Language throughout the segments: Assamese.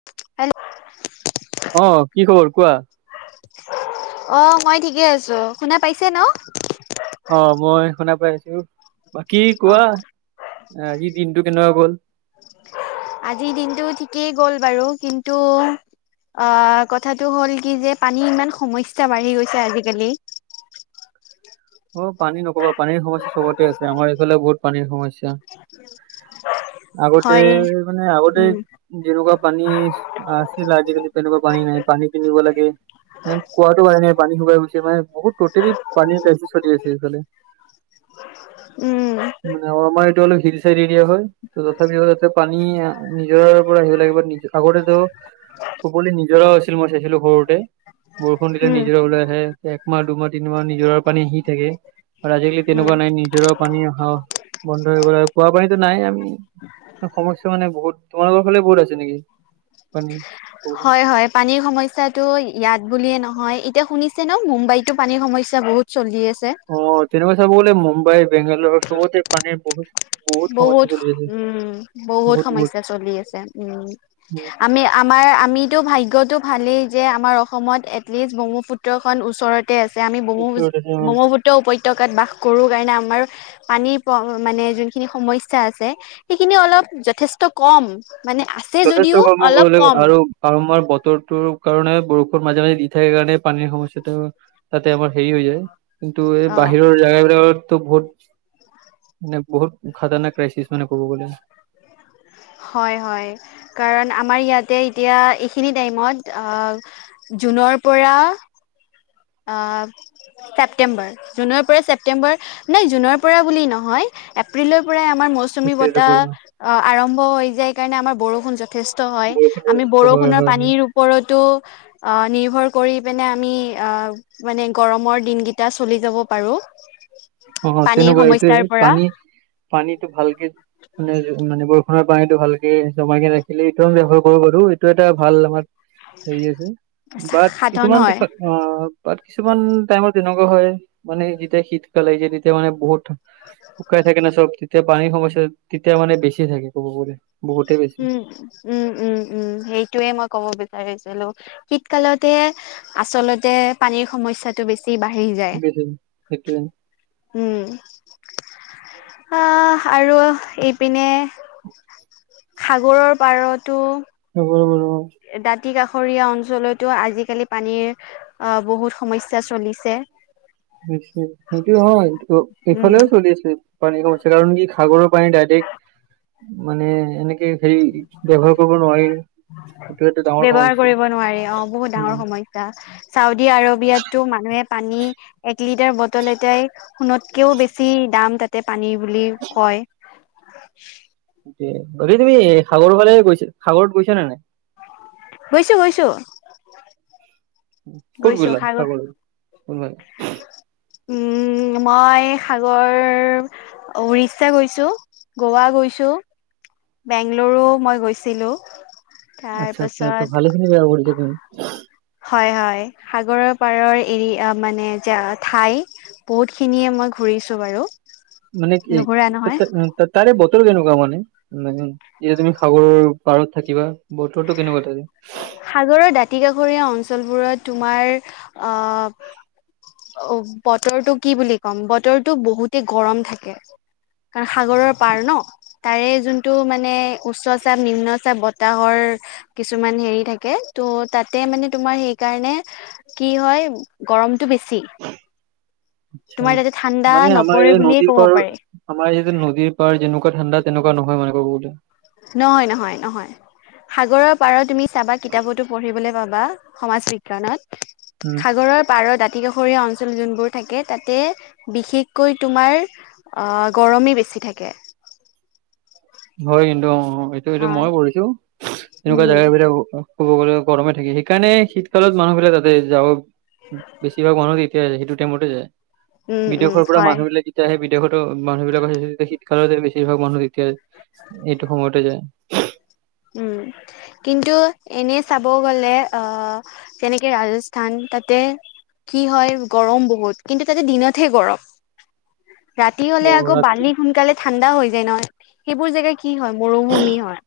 হেল্ল'? অ', কি খবৰ কোৱা? অ', মই ঠিকে আছো, শুনা পাইছে ন'? অ', মই শুনা পাইছো, বাকী অ কোৱা আজি দিনটো কেনেকুৱা গ'ল। আজিৰ দিনটো ঠিকেই গ'ল বাৰু, কিন্তু অ', কথাটো হ'ল কি যে পানীৰ ইমান সমস্যা বাঢ়ি গৈছে আজিকালি। অ', পানী নকবা পানীৰ সমস্যা চবতে আছে, আমাৰ এইফালে বহুত পানীৰ সমস্যা। আগতে হয় মানে আগতেই উম যেনেকুৱা পানী আছিল, আজিকালি তেনেকুৱা পানী নাই, পানী কিনিব লাগে। কুঁৱাতো পানী নাই, পানী শুকাই গৈছে মানে বহুত টোটৈলি পানী চলি আছে উম মানে আমাৰ এইটো অলপ হিল এৰিয়া হয়। ত তথাপিও যাতে পানী নিজৰ পৰা আহিব লাগে বা নিজ আগতে তো। সকলো নিজৰ আছিল, মই চাইছিলো সৰুতে বৰষুণ দিলে উম নিজৰা ওলাই আহে, একমাহ, দুমাহ, তিনিমাহ নিজৰা পানী শিত থাকে আৰু আজিকালি উম তেনেকুৱা নাই নিজৰাও পানী অহাও বন্ধ এইব আৰু খোৱা পতিটো নাই আমি। সমস্যা মানে বহুত তোমাৰলোকৰ ফালে বহুত আছে নেকি পানী। হয় হয়। পানীৰ সমস্যাটো ইয়াত বুলিয়ে নহয়। এতিয়া শুনিছে ন'? মুম্বাইতো পানীৰ সমস্যা বহুত চলি আছে। অ' তেনেকুৱা চাব গলে গ'লে মুম্বাই বেংগলৰ চবতে পানীৰ বহুত বহুত সমস্যা চলি আছে বহুত বহুত। সমস্যা চলি আছে উম উম আমি আমাৰ আমিতো ভাগ্যটো ভালেই যে আমাৰ অসমত এটলিষ্ট ব্ৰহ্মপুত্ৰখন ওচৰত ইয়াতে আছে। আমি ব্ৰক্ষ্মপু-ব্ৰহ্মপুত্ৰ উপত্যকাত বাস কৰোঁ কাৰণে, আমাৰ পানীৰ মানে যোনখিনি সমস্যা আছে। সেইখিনি অলপ যথেষ্ট কম মানে আছে যথেষ্ট যদিও কৰ্ম অলপ কৰিলে কম আৰু। আৰু আমাৰ বতৰটোৰ কাৰণে বৰষুণ মাজে মাজে দি থাকে কাৰণে পানীৰ সমস্যাটো, তাতে আমাৰ হেৰি হৈ যায় কিন্তু এই অ বাহিৰৰ জেগাবিলাকতো বহুত মানে বহুত খতৰনাক ক্ৰাইচিছ মানে ক'ব গলে [unintelligible] হয়, হয়, কাৰণ আমাৰ ইয়াতে এতিয়া এইখিনি টাইমত, আ জুনৰ পৰা আ, ছেপ্টেম্বৰ। জুনৰ পৰা ছেপটেম্বৰ নে জুনৰ পৰা বুলি নহয় এপ্ৰিলৰ পৰাই আমাৰ মষ্ট চুমী সেইটোৱেটো বতাহ বৰষুণ অ আৰম্ভ হৈ যায় কাৰণে আমাৰ বৰষুণ য যথেষ্ট হয়, আমি হয় বৰষুণৰ হয় পানীৰ ওপৰতো আ নিৰ্ভৰ কৰি পিনে আমি, আ মানে গৰমৰ দিনকেইটা চলি যাব পাৰো। অ অ পানীৰ তেনেকুৱাই সমস্যাৰ এইটোয়ে পৰা পানী পানীটো ভালকে মানে, মানে বৰষুণৰ পানীটো ভালকে জমাই কে ৰাখিলে, এইটো ব্যৱহাৰ কৰিব পাৰো, এইটো এটা ভাল আমাৰ হেৰি আছে বাট সাধন কিছুমান হয় অ বাত কিছুমান টাইমত তেনেকুৱা হয় মানে যেতিয়া শীতকাল আহিছে তেতিয়া মানে বহুত শুকাই থাকে না, চব, তেতিয়া পানীৰ সমস্যা তেতিয়া মানে বেছি থাকে ক'ব গলে বহুতে বেছি উম উম উম উম উম সেইটোৱে মই ক'ব বিছাৰিছিলোঁ, শীতকালতে আচলতে পানীৰ সমস্যাটো বেছি বাঢ়ি যায়। বেছি উম আহ আৰু এইপিনে সাগৰৰ পাৰতো ৰব- ৰব- ৰব। দাঁতি কাষৰীয়া অঞ্চলতো আজিকালি পানীৰে অ বহুত সমস্যা চলিছে [unintelligible] সেইটো হয় [unintelligible] উম এইফালেও চলি আছে। পানী কমিছে কাৰণ কি সাগৰৰ পানী ডাইৰেক্টৰ মানে এনেকে সেই, ব্যৱহাৰ কৰিব নোৱাৰি। সেইটো এটা ডাঙৰ ব্যৱহাৰ সমস্যা। কৰিব নোৱাৰি। অ' বহুত ডাঙৰ উম, সমস্যা! চাউডি আৰবিয়াটো মানুহে পানী এক লিটাৰ বটল এটাই সোণতকেও বেছি দাম তাতে তাতে পানী বুলি কয়। বাকী তুমি সাগৰ ফালে গৈছা সাগৰত গৈছা নে নাই? গৈছো, গৈছো। ক'ত গৈছো গ'লা সাগৰ সাগৰত উম, মই সাগৰ উৰিষ্যা গৈছো, গোৱা গৈছো বেংগলেৰু মই গৈছিলো। তাৰ আচ্ছা, আচ্ছা। পাছত ত' ভালেখিনি জেগা ঘূৰিছা তুমি। হয়, হয়। সাগৰৰ পাৰৰ এৰিয়া মানে যে ঠাই বহুত খিনিয়ে মই ঘূৰিছো বাৰু। মানে নুঘুৰা নহয় তাৰে বতৰ কেনেকুৱা মানে? নে যেতিয়া তুমি সাগৰৰ পাৰত থাকিবা বতৰটো কেনেকুৱা তাতে? সাগৰৰ দাঁতি কাষৰীয়া অঞ্চলবোৰত তোমাৰ আ অ' বতৰটো কি বুলি ক'ম, বতৰটো বহুতে গৰম থাকে। কাৰণ সাগৰৰ পাৰ ন। তাৰে যোনটো মানে উচ্চ চাপ নিম্ন চাপ বতাহৰ কিছুমান হেৰি থাকে, ত' তাতে মানে তোমাৰ সেইকাৰণে কি হয় গৰমতটো বেছি। আচ্ছা। তোমাৰ তাতে ঠাণ্ডা মানে আমাৰ নপৰে এই বুলিয়ে নদীৰ ক'ব পাৰৰ পাৰি আমাৰ এইটো নদীৰ পাৰ যেনেকুৱা ঠাণ্ডা তেনেকুৱা নহয় মানে ক'ব গ'লে। নহয়, নহয়, নহয়। সাগৰৰ পাৰৰ তুমি চাবা কিতাপতো পঢ়িবলৈ পাবা, সমাজ বিজ্ঞানত উম। সাগৰৰ পাৰৰ দাঁতি কাষৰীয়া অঞ্চল যোনবোৰ থাকে তাতে বিশেষকৈ তোমাৰ অ', গৰমেই বেছি থাকে। হয় কিন্তু, অ' অ' এইটো এইটো মই পঢ়িছো, এনেকুৱা উম জাগা বিলাকো ক'ব গ'লে গৰমে থাকে, সেইকাৰণে শীতকালত মানুহবিলাক তাতে যাব বেছিভাগ মানুহ তেতিয়াই যায়, সেইটো টাইমতে যায়। উম উম বিদেশৰ পৰা হয় মানুহ বিলাক তেতিয়া হেই বিদেশতো মানুহ বিলাকৰ শীতকালতে বছিভাগ মানুহ তেতিয়া এইটো সময়তে যায়। উম। কিন্তু এনেই চাব গ'লে, আহ যেনেকে ৰাজস্থান। তাতে কি হয় গৰম বহুত, কিন্তু তাতে দিনতহে গৰম। ৰাতি হ'লে অ', আকৌ ৰাতি বালি সোনকালে ঠাণ্ডা হৈ যায় ন সেইবোৰ জেগাই কি হয় মৰুভূমি হয়।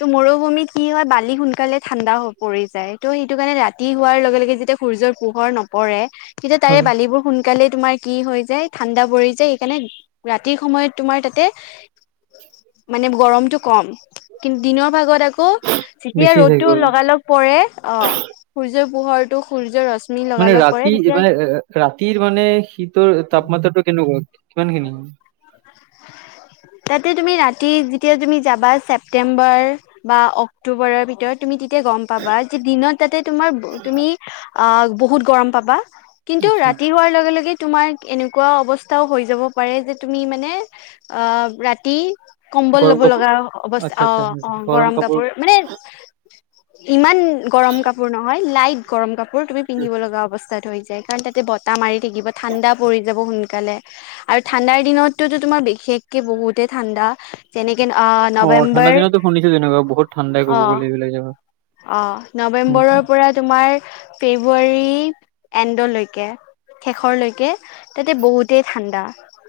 ত' মৰুভূমিত কি হয় বালি সোনকালে ঠাণ্ডা হৈ পৰি যায় ত' সেইটো কাৰণে ৰাতি হোৱাৰ লগে লগে যেতিয়া সূৰ্যৰ পোহৰ নপৰে তেতিয়া তাৰে হয় বালিবোৰ সোন সোনকালে তোমাৰ কি হৈ যায় ঠাণ্ডা পৰি যায় সেইকাৰণে ৰাতিৰ সময়ত তোমাৰ তাতে মানে গৰমতটো কম কিন্তু দিনৰ ভাগত আকৌ যেতিয়া বেছি থাকে ৰ'দটো গৰম লগালগ পৰে অ সূৰ্যৰ পোহৰটো সূৰ্যৰ ৰশ্মি মানে লগালগ পৰে ৰাতি তেতিয়া মানে ৰাতিৰ মানে শীতৰ তাপমাত্ৰাটো কেনেকুৱা কিমানখিনি হয়? তাতে তুমি ৰাতি যেতিয়া তুমি যাবা চেপ্তেম্বৰ বা অক্টোবৰৰ ভিতৰত তুমি। তেতিয়া তুমি গম পাবা যে দিনত তাতে তোমাৰ তুমি অ বহুত গৰম পাবা। কিন্তু আচ্ছা ৰাতি হোৱাৰ লগে লগে তোমাৰ এনেকুৱা অৱস্থাও হৈ যাব পাৰে যে তুমি মানে অ ৰাতি কম্বল গৰম লব কাপোৰ লগা অৱস্থা অ অ গৰম কাপোৰ মানে ইমান গৰম কাপোৰ নহয় লাইট গৰম কাপোৰ তুমি পিন্ধিব লগা অৱস্থাত হৈ যায়। কাৰণ তাত বতাহ মাৰি থাকিব ঠাণ্ডা পৰি যাব সোনকালে আৰু ঠাণ্ডাৰ দিনতো তোমাৰ বিশেষকে বহুতে ঠাণ্ডা। যেনেকে অ' ঠাণ্ডা নৱেম্বৰ দিনতো শুনিছো তেনেকুৱা বহুত ঠাণ্ডাই ক'ব অ'। গ'লে এইবিলাক অ' জেগাত। নৱেম্বৰৰ পৰা তোমাৰ ফেব্ৰুৱাৰী এন্ডৰ লৈকে। শেষৰ লৈকে তাতে বহুতেই ঠাণ্ডা।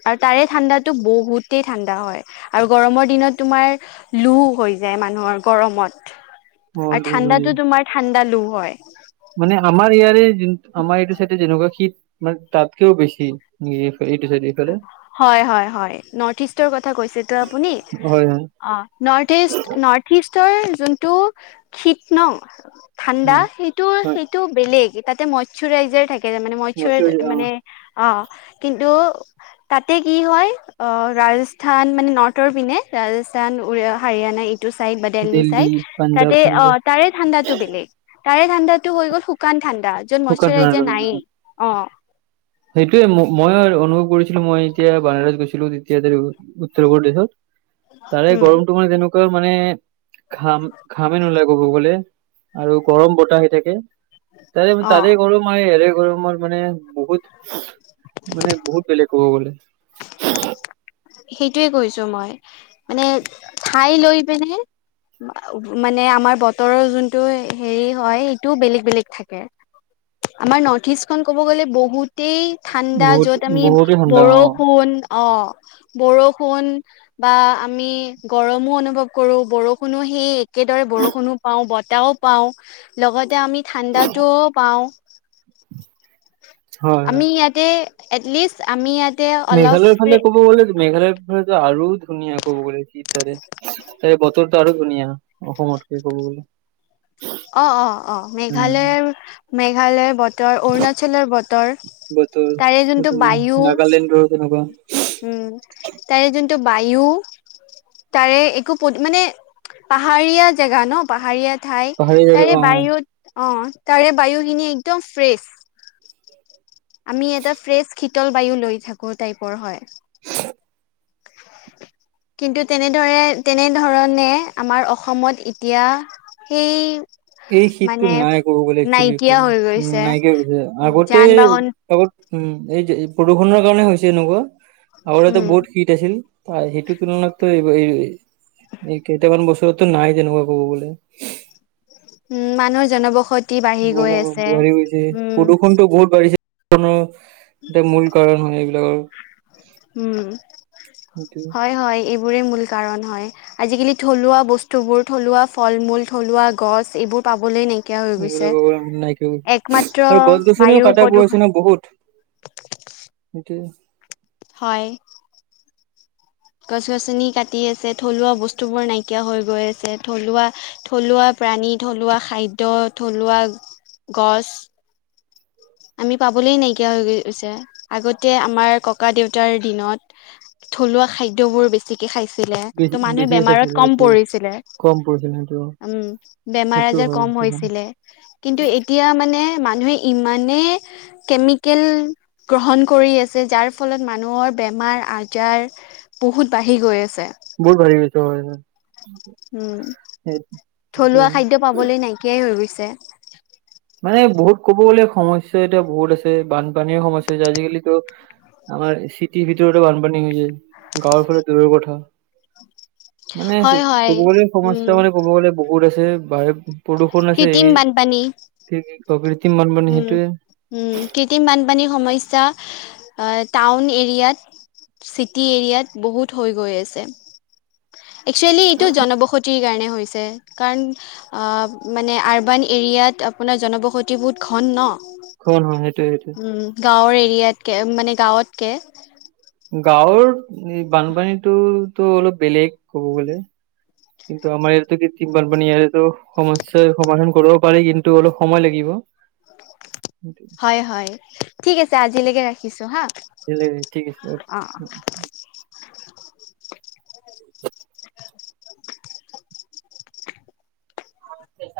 আৰু তাৰে ঠাণ্ডাতো বহুতেই ঠাণ্ডা হয় আৰু গৰমৰ দিনত তোমাৰ লোহ হৈ যায় মানুহৰ গৰমত হ'ল আৰু ঠাণ্ডাতো তোমাৰ ঠাণ্ডা লোহ হয়। মানে আমাৰ ইয়াৰে যোন আমাৰ এইটো চাইডে যেনেকুৱা শীত মানে তাত কৈও বেছি এইটো চাইডে। এইফালে হয়, হয়, হয়, নৰ্থ ইষ্টৰ কথা কৈছে ত আপুনি? হয় হয় অ' নৰ্থ ইষ্ট নৰ্থ ইষ্টৰ যোনটো শীত ন' ঠাণ্ডা উম, সেইটো হয় সেইটো বেলেগ তাতে মইশ্বৰাইজাৰ থাকে মানে বছৰি মইশ্ব অ মানে অ' কিন্তু? তাতে কি হয় অ' ৰাজস্থান মানে নৰ্থৰ পিনে ৰাজস্থান হাৰিয়ানা সেইটো চাইড বা দিল্লী চাইড পাঞ্জাব তাতে এনেকুৱা অ' তাৰে ঠাণ্ডা ত' বেলেগ তাৰে ঠাণ্ডাটো হৈ গ'ল শুকান ঠাণ্ডা শুকান মশ্বৰাইজাৰ নায়েই অ'। সেইটোৱেই মইয়ো অনুভৱ কৰিছিলো মই এতিয়া বানাৰছ গৈছিলো তেতিয়া উত্তৰ প্ৰদেশত তাৰে উম গৰমটো মানে তেনেকুৱা মানে ঘাম ঘামেই নোলায় ক'ব গ'লে আৰু গৰম বতাহ আহি থাকে তাৰে অ তাৰে গৰম মই ইয়াৰে গৰমৰ মানে বহুত মানে বহুত বেলেগ ক'ব গ'লে। [inaudible] সেইটোৱেই কৈছো মই মানে ঠাই লৈ পিনেই মানে আমাৰ বতৰৰ যোনটো হেৰি হয় সেইটোও বেলেগ বেলেগ থাকে। আমাৰ নৰ্থ ইষ্টখন ক'ব গ'লে বহুত বহুতেই ঠাণ্ডা বহুত য'ত আমি বহুতে ঠাণ্ডা অ বৰষুণ অ' বৰষুণ বা আমি গৰমো অনুভৱ কৰো বৰষুণকো সেই একেদৰে বৰষুণকো পাওঁ বতাহও পাওঁ লগতে আমি ঠাণ্ডাটোও পাওঁ। হয় হয় আমি ইয়াতে এটলিষ্ট আমি ইয়াত মেঘালয়ৰ ফালে ক'ব গ'লে যে মেঘালয় সেইফালেটো আৰু ধুনীয়া ক'ব গলে কি তাৰে তাৰে বতৰটো আৰু ধুনীয়া। অসমতকে ক'ব গ'লে। অ'অ'অ', উম মেঘালয়, মেঘালয়ৰ ব ত' অৰুণাচলৰ বতৰ, বতৰ তাৰে বহুত যোনটো ধুনীয়া বায়ু নাগালেণ্ডৰ তেনেকুৱা উম্, তাৰে যোনটো বায়ু তাৰে একো মানে, পাহাৰীয়া জেগা ন', পাহাৰীয়া ঠাই। পাহাৰীয়া জেগা তাৰে অ বায়ুত অ', তাৰে বায়ু খিনি একদম ফ্ৰেচ। আমি এটা ফ্ৰেচ শীতল বায়ু লৈ থাকো, টাইপৰ হয়। [inaudible] কিন্তু তেনেদৰে, তেনেধৰণে আমাৰ অসমত এতিয়া সেই এই শীতটো মানে নাই ক'ব গ'লে এক্সোৱেলি, ক'তো নাইকিয়া হৈ গৈছে নাইকিয়া হৈ গৈছে, আগতে যান বাহন আগত উম্, এই যে প্ৰদূষণৰ কাৰণে হৈছে এনেকুৱা, আৰু ইয়াতে উম বহুত শীত আছিল, অ', সেইটোৰ তুলনাতটো এইবা এই কেইটামান বছৰততো নাই তেনেকুৱা, ক'ব গ'লে। উম্, মানুহৰ জনবসতি বাঢ়ি গৈ আছে। বাঢ়ি গৈছে, উম, প্ৰদূষণটো বহুত বাঢ়িছে। প্ৰদূষণো এটা মূল কাৰণ হয়, এইবিলাকৰ। উম্, সেইটোৱে হয় হয়, এইবোৰে মূল কাৰণ হয়। আজিকালি থলুৱা বস্তুবোৰ, থলুৱা ফল-মূল, থলুৱা গছ, এইবোৰ পাবলৈ নাইকিয়া হ'ল। সেইবিলাকৰ নাইকিয়া, আৰু গছ-গছনিও বায়ু কটা-বোৱা প্ৰদূষণ হৈছে বহুত। তাকেই। হয়। গছ-গছনি কাটি আছে, থলুৱা বস্তুবোৰ নাইকিয়া হৈ গৈ আছে। থলুৱা থলুৱা প্ৰাণী, থলুৱা খাদ্য, থলুৱা গছ আমি পাবলেই নাইকিয়া হৈ গৈছে, আগতে আমাৰ ককা-দেউতাৰ দিনত থলুৱা খাদ্যবোৰ বেছি যি টি খাইছিলে, ত' বেছি মানুহে বেছিয়ে বেমাৰত খাইছিল ক'ম সেইটোৱে পৰিছিলে। কম পৰিছিল সেইটো উম্, সেইটো বেমাৰ-আজাৰ হয় ক'ম সেইটো হয় হৈছিলে, কিন্তু এতিয়া মানে মানুহে ইমানে কেমিকেল গ্ৰহণ কৰি আছে, যাৰ ফলত মানুহৰ বেমাৰ-আজাৰ বহুত বাঢ়ি গৈ আছে। বহুত বাঢ়ি গৈ আছে, হয়। উম্, সেই সেইটোৱে থলুৱা খাদ্য পাবলৈ নাইকিয়ায়ে হৈ গৈছে। মানে বহুত, ক'ব গ'লে সমস্যা এতিয়া বহুত আছে। বানপানীৰ সমস্যা আছে, আজি-কালিতো আমাৰ চিটিৰ ভিতৰতো বানপানী হৈছে, গাঁৱৰ ওপৰত দূৰৰ কথা। মানে হয় হয় ক'ব গ'লে, উম সমস্যা মানে ক'ব গ'লে বহুত আছে। বহি কৃত্ৰিম বানপানী। ত' কৃত্ৰিম বানপানী, সেইটোৱে। উম্, কৃত্ৰিম বানপানীৰ সমস্যা, অ', টাউন এৰিয়াত। চিটি এৰিয়াত বহুত হৈ গৈ আছে। এক্সোৱেলি এইটো জনবসতিৰ কাৰণে হৈছে, কাৰণ অ', মানে আৰ্বান এৰিয়াত আপোনাৰ জনবসতি বহুত ঘন ন'। ঘন অ', হয়, সেইটোৱে সেইটোৱে। উম গাঁৱৰ এৰিয়াতকৈ, মানে গাঁৱতকৈ। গাঁৱৰ বানপানীটো ত' অলপ বেলেগ, ক'ব গ'লে। [inaudible] কিন্তু আমাৰ ইয়াতো কৃত্ৰিম বানপানী, ইয়াতোতো সমস্যাৰ সমাধান কৰিব পাৰি, কিন্তু অলপ সময় লাগিব। [unintelligible] [inaudible] হয় হয় ঠিক আছে, আজিলৈকে ৰাখিছো হা। বেলেগ ঠিক আছে অঁ। অ [inaudible] [unintelligible]